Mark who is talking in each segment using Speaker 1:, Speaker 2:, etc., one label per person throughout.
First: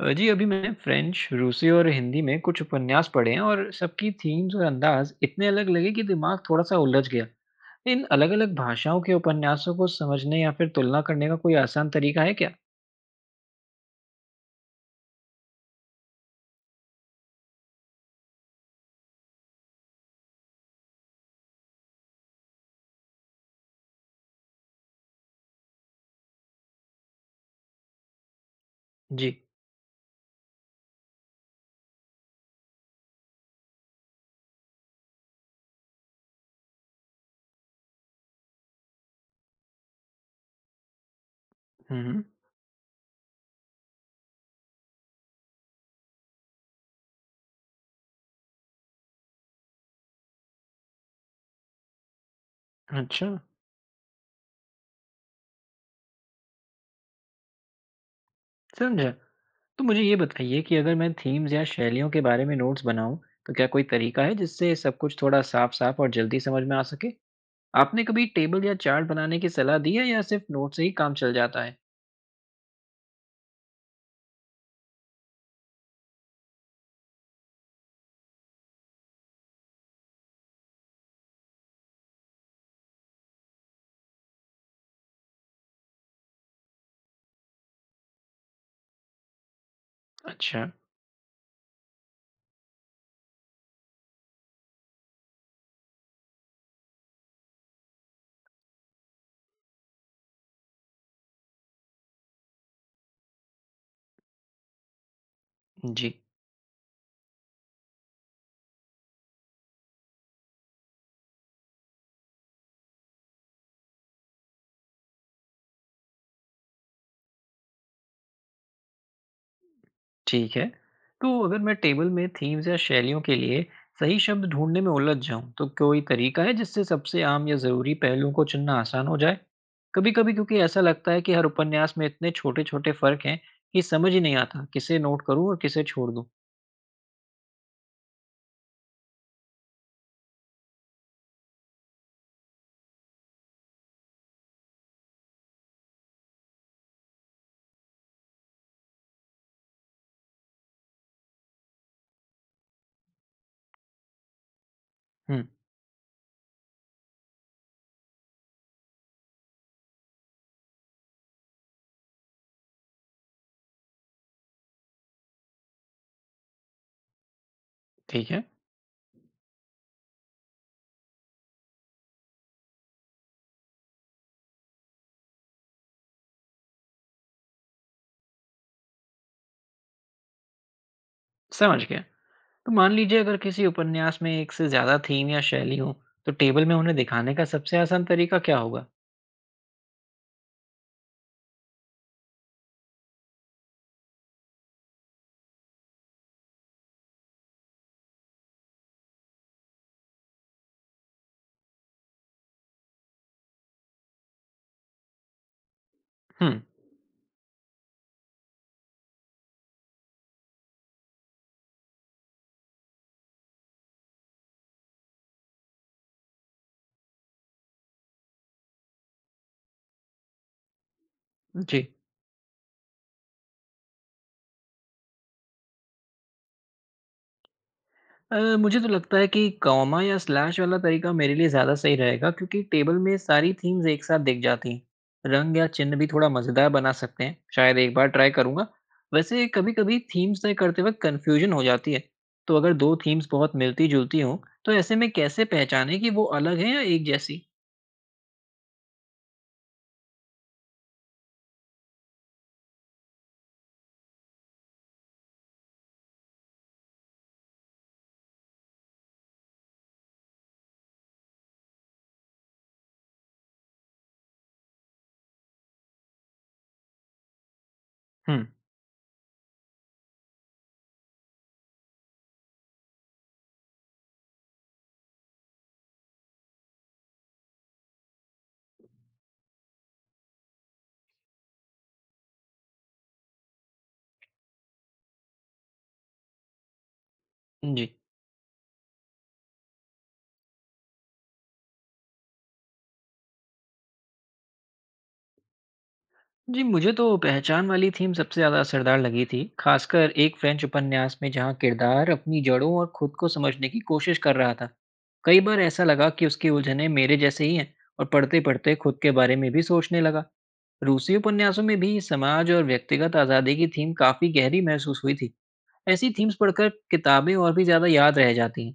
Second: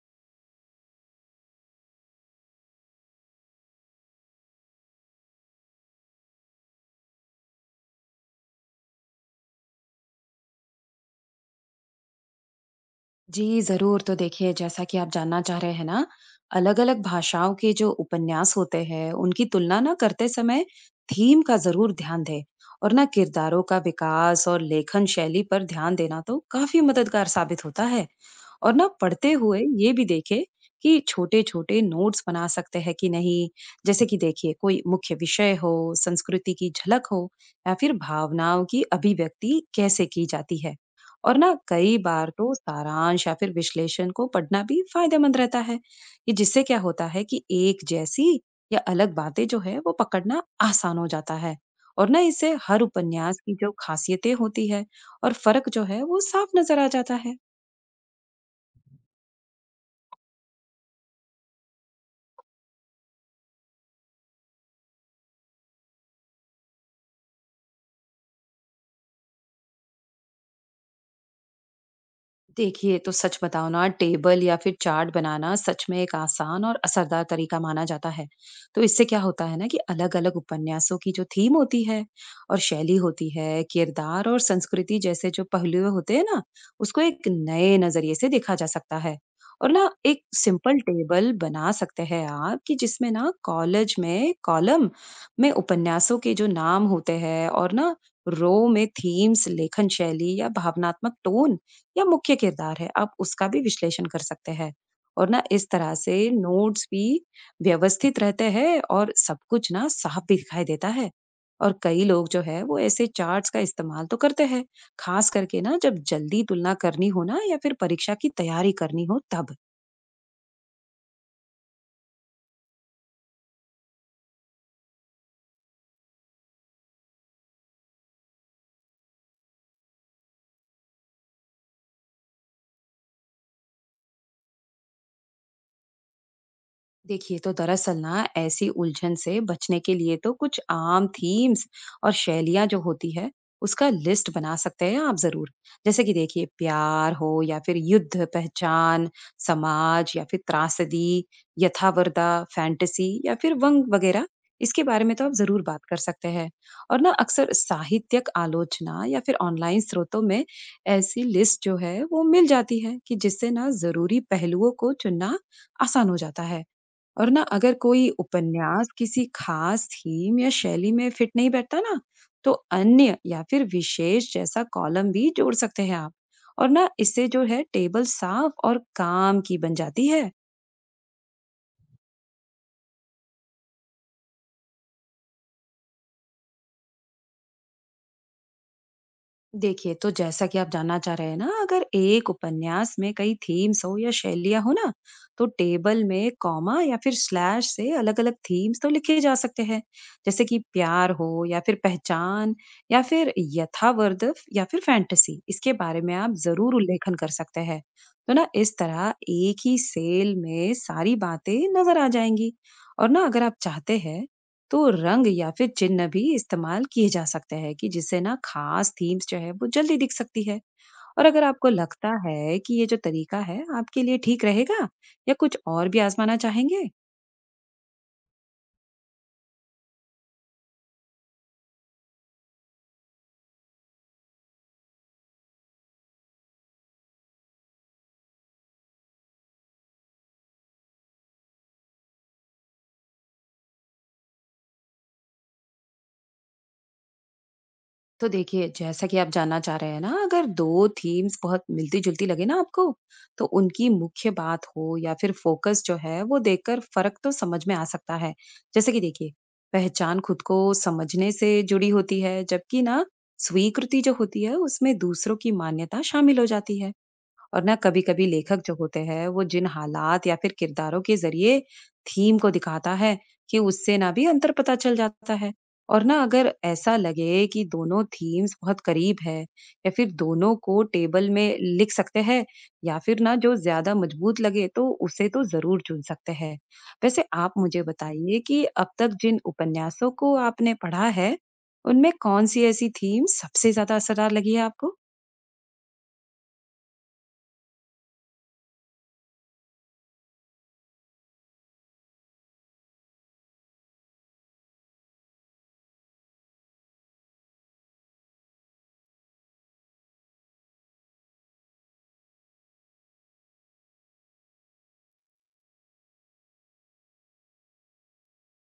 Speaker 1: जी, अभी मैंने फ़्रेंच, रूसी और हिंदी में कुछ उपन्यास पढ़े हैं और सबकी थीम्स और अंदाज़ इतने अलग लगे कि दिमाग थोड़ा-सा उलझ गया। इन अलग-अलग भाषाओं के उपन्यासों को समझने या फिर तुलना करने का कोई आसान तरीका है क्या?
Speaker 2: जी जरूर। तो देखिए, जैसा कि आप जानना चाह रहे हैं ना, अलग अलग भाषाओं के जो उपन्यास होते हैं उनकी तुलना ना करते समय थीम का जरूर ध्यान दें। और ना किरदारों का विकास और लेखन शैली पर ध्यान देना तो काफी मददगार साबित होता है। और ना पढ़ते
Speaker 1: जी।
Speaker 2: हुए ये भी देखें कि छोटे छोटे नोट्स बना सकते हैं कि नहीं। जैसे कि देखिए, कोई मुख्य विषय हो, संस्कृति की झलक हो, या फिर भावनाओं की अभिव्यक्ति कैसे की जाती है। और ना कई
Speaker 1: हुँ, हुँ।
Speaker 2: बार तो सारांश या फिर विश्लेषण को पढ़ना भी फायदेमंद रहता है। ये जिससे क्या होता है कि एक जैसी या अलग बातें जो है वो पकड़ना आसान हो जाता है। और ना इससे हर
Speaker 1: अच्छा,
Speaker 2: उपन्यास की जो खासियतें होती है और फर्क जो है वो साफ नजर आ जाता है।
Speaker 1: समझा। तो मुझे ये बताइए कि अगर मैं थीम्स या शैलियों के बारे में नोट्स बनाऊँ, तो क्या कोई तरीका है जिससे सब कुछ थोड़ा साफ-साफ और जल्दी समझ में आ सके? आपने कभी टेबल या चार्ट बनाने की सलाह दी है या सिर्फ़ नोट से ही काम चल जाता है?
Speaker 2: देखिए, तो सच बताओ ना, टेबल या फिर चार्ट बनाना सच में एक आसान और असरदार तरीका माना जाता है। तो इससे क्या होता है ना कि अलग-अलग उपन्यासों की जो थीम होती है और शैली होती है, किरदार और संस्कृति जैसे जो पहलू होते हैं ना, उसको एक नए नज़रिए से देखा जा सकता है। और ना एक
Speaker 1: अच्छा,
Speaker 2: सिंपल टेबल बना सकते हैं आप कि जिसमें ना कॉलेज में कॉलम में उपन्यासों के जो नाम होते हैं, और ना रो में थीम्स, लेखन शैली या भावनात्मक टोन या मुख्य किरदार है, आप उसका भी विश्लेषण कर सकते हैं। और ना इस तरह
Speaker 1: जी।
Speaker 2: से नोट्स भी व्यवस्थित रहते हैं और सब कुछ ना साफ भी दिखाई देता है। और कई लोग जो है वो ऐसे चार्ट्स का इस्तेमाल तो करते हैं, खास करके ना जब जल्दी तुलना करनी हो ना या फिर परीक्षा की तैयारी करनी हो तब।
Speaker 1: ठीक है। तो अगर मैं टेबल में थीम्स या शैलियों के लिए सही शब्द ढूँढने में उलझ जाऊँ, तो कोई तरीका है जिससे सबसे आम या ज़रूरी पहलुओं को चुनना आसान हो जाए? कभी-कभी क्योंकि ऐसा लगता है कि हर उपन्यास में इतने छोटे-छोटे फ़र्क हैं कि समझ ही नहीं आता, किसे नोट करूँ और किसे छोड़ दूँ।
Speaker 2: देखिए, तो दरअसल ना ऐसी उलझन से बचने के लिए तो कुछ आम थीम्स और शैलियां जो होती है उसका लिस्ट बना सकते हैं आप जरूर। जैसे कि देखिए, प्यार हो या फिर युद्ध, पहचान, समाज या फिर त्रासदी, यथावरदा, फैंटेसी या फिर वंग वगैरह, इसके बारे में तो आप
Speaker 1: हुँ,
Speaker 2: जरूर बात कर सकते हैं। और ना अक्सर साहित्यक आलोचना या फिर ऑनलाइन स्रोतों में ऐसी लिस्ट जो है वो मिल जाती है कि जिससे ना जरूरी पहलुओं को चुनना आसान हो जाता है। और ना अगर कोई
Speaker 1: ठीक है,
Speaker 2: उपन्यास किसी खास थीम या शैली में फिट नहीं बैठता ना, तो अन्य या फिर विशेष जैसा कॉलम भी जोड़ सकते हैं आप। और ना इससे जो है टेबल साफ और काम की बन जाती है।
Speaker 1: समझ गया। तो मान लीजिए अगर किसी उपन्यास में एक से ज़्यादा थीम या शैली हो, तो टेबल में उन्हें दिखाने का सबसे आसान तरीका क्या होगा?
Speaker 2: देखिए, तो जैसा कि आप जानना चाह रहे हैं ना, अगर एक उपन्यास में कई थीम्स हो या शैलियां हो ना, तो टेबल में कॉमा या फिर स्लैश से अलग अलग थीम्स तो लिखे जा सकते हैं। जैसे कि प्यार हो या फिर पहचान या फिर यथावर्ध या फिर फैंटेसी, इसके बारे में आप
Speaker 1: हुँ,
Speaker 2: जरूर उल्लेखन कर सकते हैं। तो ना इस तरह एक ही सेल में सारी बातें नजर आ जाएंगी। और ना अगर आप चाहते हैं तो रंग या फिर चिन्ह भी इस्तेमाल किए जा सकते हैं कि जिससे ना खास थीम्स जो है वो जल्दी दिख सकती है। और अगर आपको
Speaker 1: जी।
Speaker 2: लगता है कि ये जो तरीका है आपके लिए ठीक रहेगा या कुछ और भी आजमाना चाहेंगे
Speaker 1: मुझे तो लगता है कि कॉमा या स्लैश वाला तरीका मेरे लिए ज़्यादा सही रहेगा क्योंकि टेबल में सारी थीम्स एक साथ दिख जाती हैं। रंग या चिन्ह भी थोड़ा मज़ेदार बना सकते हैं। शायद एक बार ट्राई करूँगा। वैसे कभी-कभी थीम्स तय करते वक्त कन्फ्यूजन हो जाती है। तो अगर दो थीम्स बहुत मिलती-जुलती हों, तो ऐसे में कैसे पहचानें कि वो अलग हैं या एक जैसी?
Speaker 2: तो देखिए, जैसा कि आप जानना चाह रहे हैं ना, अगर 2 थीम्स बहुत मिलती-जुलती लगे ना आपको, तो उनकी मुख्य बात हो या फिर फ़ोकस जो है, वो देखकर फ़र्क तो समझ में आ सकता है। जैसे कि देखिए, पहचान खुद को समझने से जुड़ी होती है, जबकि ना स्वीकृति जो होती है, उसमें दूसरों की मान्यता शामिल हो जाती है। और ना कभी-कभी
Speaker 1: हम्म।
Speaker 2: लेखक जो होते हैं वो जिन हालात या फिर किरदारों के जरिए थीम को दिखाता है कि उससे ना भी अंतर पता चल जाता है। और ना अगर ऐसा लगे कि दोनों थीम्स बहुत करीब है, या फिर दोनों को टेबल में लिख सकते हैं, या फिर ना जो ज्यादा मजबूत लगे तो उसे तो जरूर चुन सकते हैं। वैसे आप मुझे
Speaker 1: जी।
Speaker 2: बताइए कि अब तक जिन उपन्यासों को आपने पढ़ा है उनमें कौन सी ऐसी थीम सबसे ज्यादा असरदार लगी है आपको?
Speaker 1: जी, मुझे तो पहचान वाली थीम सबसे ज़्यादा असरदार लगी थी, खासकर एक फ्रेंच उपन्यास में जहाँ किरदार अपनी जड़ों और खुद को समझने की कोशिश कर रहा था। कई बार ऐसा लगा कि उसकी उलझनें मेरे जैसे ही हैं और पढ़ते-पढ़ते खुद के बारे में भी सोचने लगा। रूसी उपन्यासों में भी समाज और व्यक्तिगत आज़ादी की थीम काफ़ी गहरी महसूस हुई थी। ऐसी थीम्स पढ़कर किताबें और भी ज़्यादा याद रह जाती हैं।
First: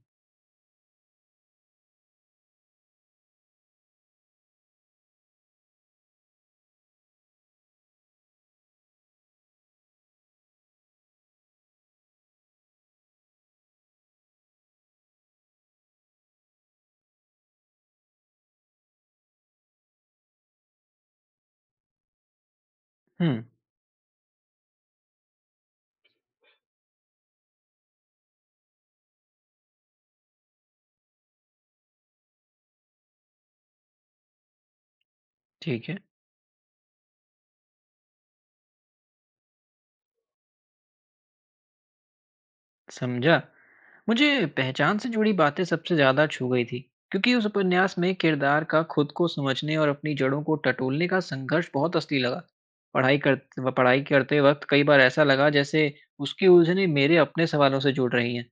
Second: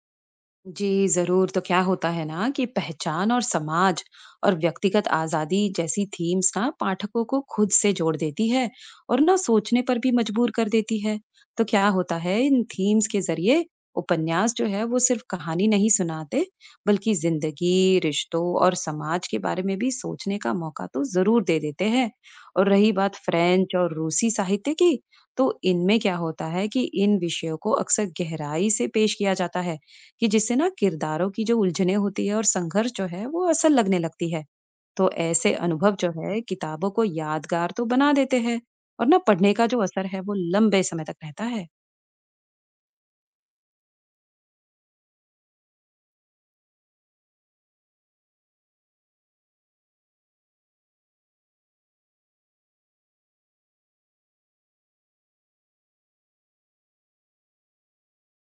Speaker 2: जी जरूर। तो क्या होता है ना कि पहचान और समाज और व्यक्तिगत आजादी जैसी थीम्स ना पाठकों को खुद से जोड़ देती है और ना सोचने पर भी मजबूर कर देती है। तो क्या होता है इन थीम्स के जरिए उपन्यास जो है वो सिर्फ कहानी नहीं सुनाते, बल्कि जिंदगी, रिश्तों और समाज के बारे में भी सोचने का मौका तो जरूर दे देते हैं। और रही बात
Speaker 1: हुँ,
Speaker 2: फ्रेंच और रूसी साहित्य की, तो इनमें क्या होता है कि इन विषयों को अक्सर गहराई से पेश किया जाता है कि जिससे ना किरदारों की जो उलझने होती है और संघर्ष जो है वो असल लगने लगती है। तो ऐसे
Speaker 1: ठीक
Speaker 2: अनुभव
Speaker 1: है।
Speaker 2: जो है किताबों को यादगार तो बना देते हैं। और ना पढ़ने का जो असर है वो लंबे समय तक रहता है।
Speaker 1: समझा। मुझे पहचान से जुड़ी बातें सबसे ज़्यादा छू गई थी, क्योंकि उस उपन्यास में किरदार का खुद को समझने और अपनी जड़ों को टटोलने का संघर्ष बहुत असली लगा। पढ़ाई कर व पढ़ाई करते वक़्त कई बार ऐसा लगा जैसे उसकी उलझनें मेरे अपने सवालों से जुड़ रही हैं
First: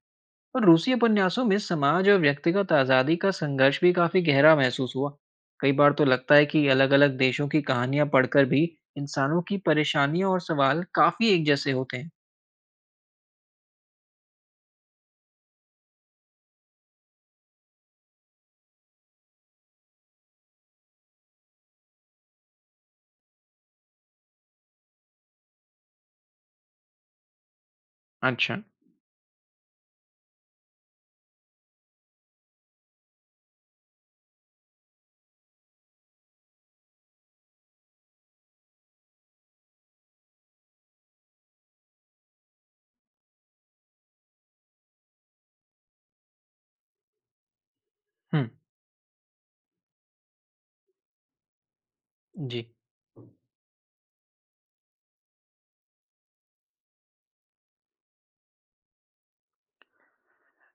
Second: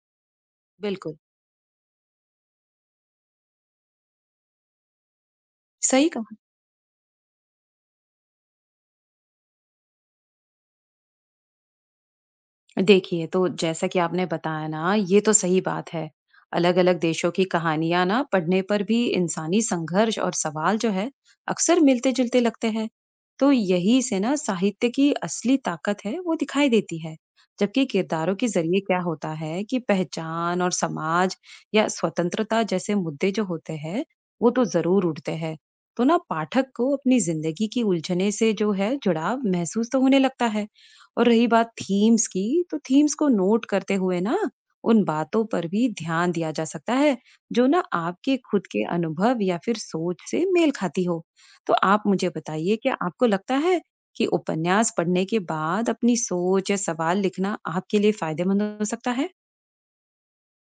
Speaker 1: और रूसी
Speaker 2: बिल्कुल
Speaker 1: उपन्यासों में समाज और व्यक्तिगत आज़ादी का संघर्ष भी काफ़ी गहरा महसूस हुआ। कई बार तो
Speaker 2: सही कहा।
Speaker 1: लगता है कि अलग-अलग देशों की कहानियाँ पढ़कर भी इंसानों की परेशानियाँ और सवाल काफ़ी एक जैसे होते हैं।
Speaker 2: देखिए, तो जैसा कि आपने बताया ना, ये तो सही बात है। अलग-अलग देशों की कहानियाँ ना पढ़ने पर भी इंसानी संघर्ष और सवाल जो है, अक्सर मिलते-जुलते लगते हैं। तो यही से ना साहित्य की असली ताकत है, वो दिखाई देती है। जबकि किरदारों के
Speaker 1: अच्छा।
Speaker 2: ज़रिए क्या होता है कि पहचान और समाज या स्वतंत्रता जैसे मुद्दे जो होते हैं, वो तो ज़रूर उठते हैं। तो ना पाठक को अपनी ज़िंदगी की उलझने से जो है जुड़ाव महसूस तो होने लगता है। और रही बात थीम्स की, तो थीम्स को नोट करते हुए ना उन बातों पर भी ध्यान दिया जा सकता है जो ना आपके
Speaker 1: हुँ।
Speaker 2: खुद के अनुभव या फिर सोच से मेल खाती हो। तो आप मुझे
Speaker 1: जी।
Speaker 2: बताइए, क्या आपको लगता है कि उपन्यास पढ़ने के बाद अपनी सोच या सवाल लिखना आपके लिए फायदेमंद हो सकता है?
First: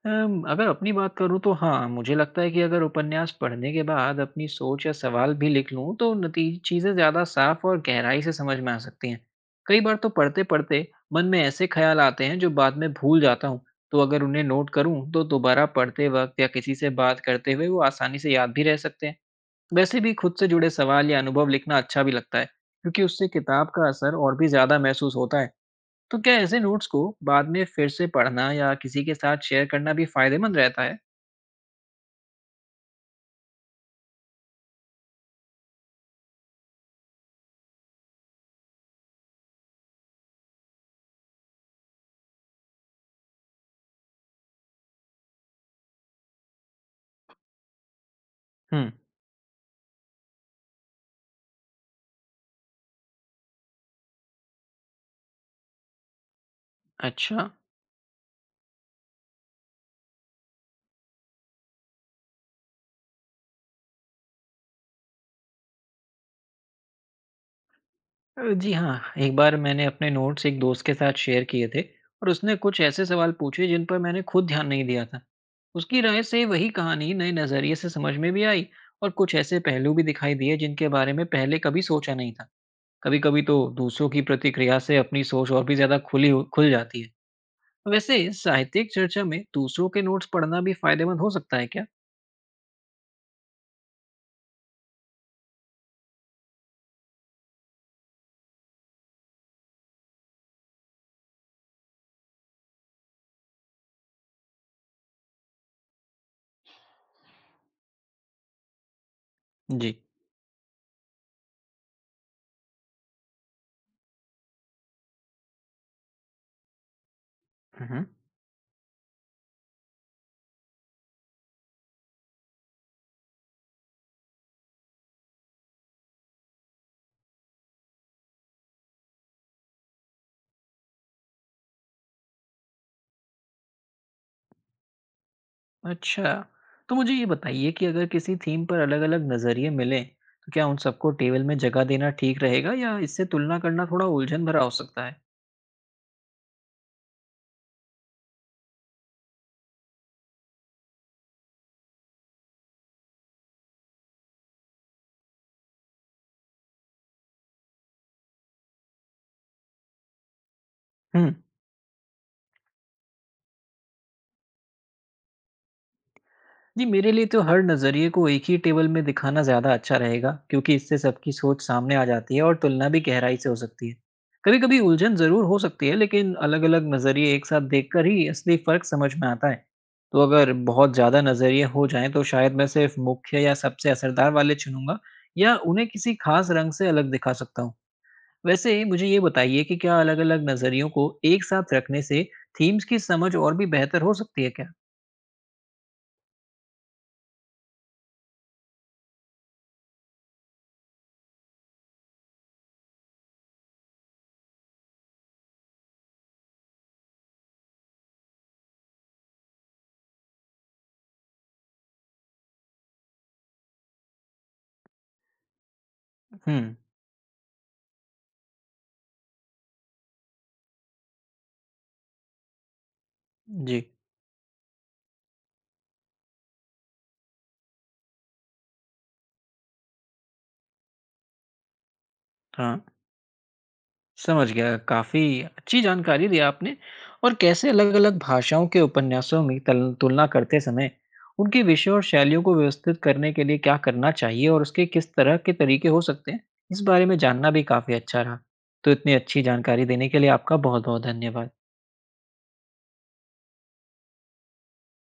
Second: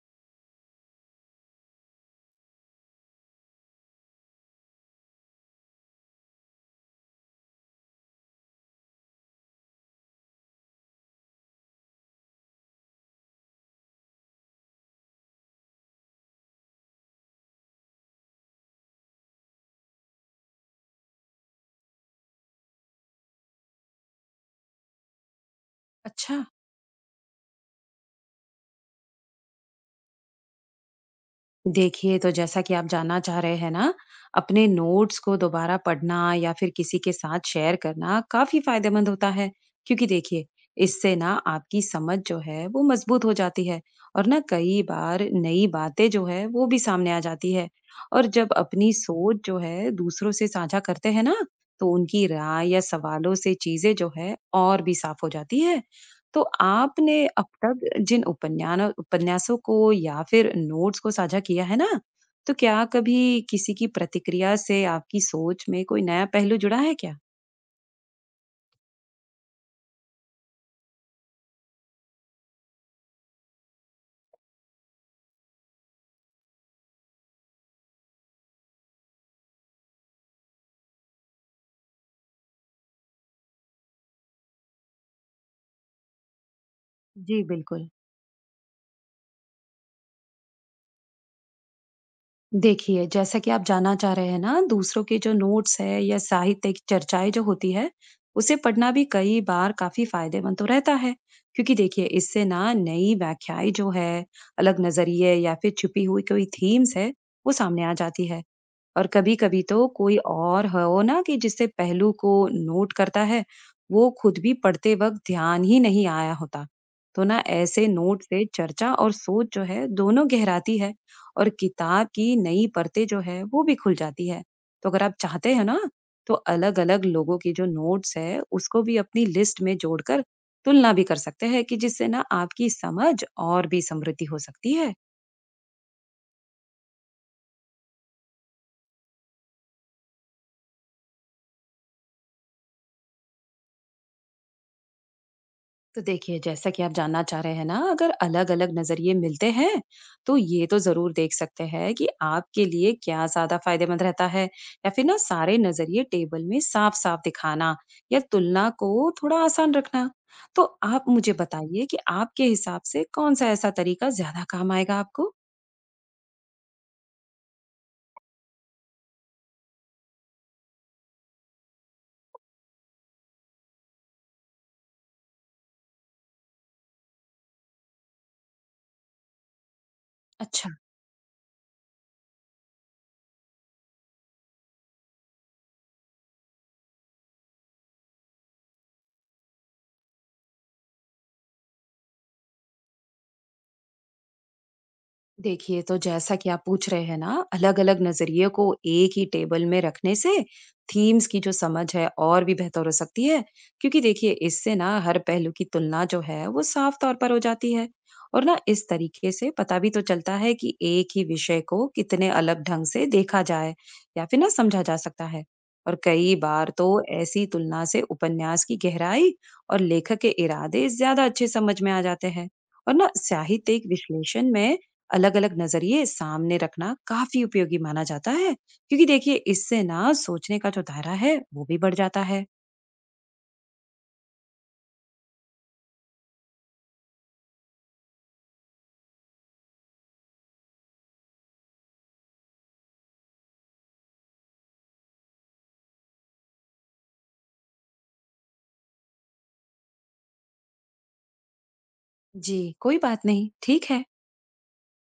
Speaker 1: अगर अपनी बात करूँ तो हाँ, मुझे लगता है कि अगर उपन्यास पढ़ने के बाद अपनी सोच या सवाल भी लिख लूँ तो नती चीज़ें ज़्यादा साफ और गहराई से समझ में आ सकती हैं। कई बार तो पढ़ते-पढ़ते मन में ऐसे ख्याल आते हैं जो बाद में भूल जाता हूँ, तो अगर उन्हें नोट करूँ तो दोबारा पढ़ते वक़्त या किसी से बात करते हुए वो आसानी से याद भी रह सकते हैं। वैसे भी खुद से जुड़े सवाल या अनुभव लिखना अच्छा भी लगता है, क्योंकि उससे किताब का असर और भी ज़्यादा महसूस होता है। तो क्या
Speaker 2: अच्छा।
Speaker 1: ऐसे नोट्स को बाद में फिर से पढ़ना या किसी के साथ शेयर करना भी फायदेमंद रहता है?
Speaker 2: देखिए, तो जैसा कि आप जानना चाह रहे हैं ना, अपने नोट्स को दोबारा पढ़ना या फिर किसी के साथ शेयर करना काफ़ी फ़ायदेमंद होता है। क्योंकि देखिए, इससे ना आपकी समझ जो है, वो मज़बूत हो जाती है और ना कई बार नई बातें जो है, वो भी सामने आ जाती है। और जब अपनी
Speaker 1: हम्म।
Speaker 2: सोच जो है, दूसरों से साझा करते हैं ना, तो उनकी राय या सवालों से चीज़ें जो है, और भी साफ़ हो जाती है। तो आपने अब
Speaker 1: अच्छा।
Speaker 2: तक जिन उपन्यान उपन्यासों को या फिर नोट्स को साझा किया है ना, तो क्या कभी किसी की प्रतिक्रिया से आपकी सोच में कोई नया पहलू जुड़ा है क्या?
Speaker 1: जी हाँ, एक बार मैंने अपने नोट्स एक दोस्त के साथ शेयर किए थे और उसने कुछ ऐसे सवाल पूछे जिन पर मैंने खुद ध्यान नहीं दिया था। उसकी राय से वही कहानी नए नज़रिए से समझ में भी आई और कुछ ऐसे पहलू भी दिखाई दिए जिनके बारे में पहले कभी सोचा नहीं था। कभी कभी तो दूसरों की प्रतिक्रिया से अपनी सोच और भी ज़्यादा खुल जाती है।
Speaker 2: जी, बिल्कुल।
Speaker 1: वैसे साहित्यिक चर्चा में दूसरों के नोट्स पढ़ना भी फायदेमंद हो सकता है क्या?
Speaker 2: देखिए, जैसा कि आप जानना चाह रहे हैं ना, दूसरों के जो नोट्स है या साहित्यिक चर्चाएँ जो होती है, उसे पढ़ना भी कई बार काफ़ी फ़ायदेमंद तो रहता है। क्योंकि देखिए, इससे ना नई व्याख्याएँ जो है, अलग नज़रिए या फिर छुपी हुई कोई थीम्स है, वो सामने आ जाती है। और कभी-कभी तो
Speaker 1: जी।
Speaker 2: कोई और हो ना कि जिससे पहलू को नोट करता है, वो खुद भी पढ़ते वक्त ध्यान ही नहीं आया होता। तो ना ऐसे
Speaker 1: हुँ, हुँ।
Speaker 2: नोट से चर्चा और सोच जो है दोनों गहराती है और किताब की नई परतें जो है वो भी खुल जाती है। तो अगर आप चाहते हैं ना, तो अलग-अलग लोगों की जो नोट्स है उसको भी अपनी लिस्ट में जोड़कर तुलना भी कर सकते हैं कि जिससे ना आपकी समझ और भी समृद्धि हो सकती है।
Speaker 1: अच्छा, तो मुझे ये बताइए कि अगर किसी थीम पर अलग-अलग नज़रिए मिलें, तो क्या उन सबको टेबल में जगह देना ठीक रहेगा या इससे तुलना करना थोड़ा उलझन भरा हो सकता है?
Speaker 2: तो देखिए, जैसा कि आप जानना चाह रहे हैं ना, अगर अलग अलग नजरिए मिलते हैं तो ये तो जरूर देख सकते हैं कि आपके लिए क्या ज्यादा फायदेमंद रहता है, या फिर ना सारे नजरिए टेबल में साफ साफ दिखाना, या तुलना को थोड़ा आसान रखना। तो आप
Speaker 1: हुँ।
Speaker 2: मुझे बताइए कि आपके हिसाब से कौन सा ऐसा तरीका ज्यादा काम आएगा आपको?
Speaker 1: जी, मेरे लिए तो हर नज़रिए को एक ही टेबल में दिखाना ज़्यादा अच्छा रहेगा, क्योंकि इससे सबकी सोच सामने आ जाती है और तुलना भी गहराई से हो सकती है। कभी-कभी उलझन ज़रूर हो सकती है, लेकिन अलग-अलग नज़रिए एक साथ देखकर ही असली फ़र्क समझ में आता है। तो अगर
Speaker 2: अच्छा।
Speaker 1: बहुत ज़्यादा नज़रिए हो जाएँ, तो शायद मैं सिर्फ़ मुख्य या सबसे असरदार वाले चुनूँगा या उन्हें किसी खास रंग से अलग दिखा सकता हूँ। वैसे मुझे ये बताइए कि क्या अलग-अलग नज़रियों को एक साथ रखने से थीम्स की समझ और भी बेहतर हो सकती है क्या?
Speaker 2: देखिए, तो जैसा कि आप पूछ रहे हैं ना, अलग अलग नजरिए को एक ही टेबल में रखने से थीम्स की जो समझ है और भी बेहतर हो सकती है। क्योंकि देखिए, इससे ना हर पहलू की तुलना जो है वो साफ तौर पर हो जाती है। और ना इस तरीके से पता भी तो चलता है कि एक ही विषय को कितने अलग ढंग से देखा जाए या फिर ना समझा जा सकता है। और कई बार
Speaker 1: हुँ,
Speaker 2: तो ऐसी तुलना से उपन्यास की गहराई और लेखक के इरादे ज्यादा अच्छे समझ में आ जाते हैं। और ना
Speaker 1: जी,
Speaker 2: साहित्यिक विश्लेषण में अलग-अलग नज़रिए सामने रखना काफ़ी उपयोगी माना जाता है, क्योंकि देखिए, इससे ना सोचने का जो दायरा है वो भी बढ़ जाता है।
Speaker 1: हाँ। समझ गया। काफ़ी अच्छी जानकारी दी आपने और कैसे अलग-अलग भाषाओं के उपन्यासों में तल तुलना करते समय उनके विषय और शैलियों को व्यवस्थित करने के लिए क्या करना चाहिए और उसके किस तरह के तरीके हो सकते हैं, इस बारे में जानना भी काफ़ी अच्छा रहा। तो इतनी अच्छी जानकारी देने के लिए आपका बहुत-बहुत धन्यवाद।
Speaker 2: जी कोई बात नहीं। ठीक है।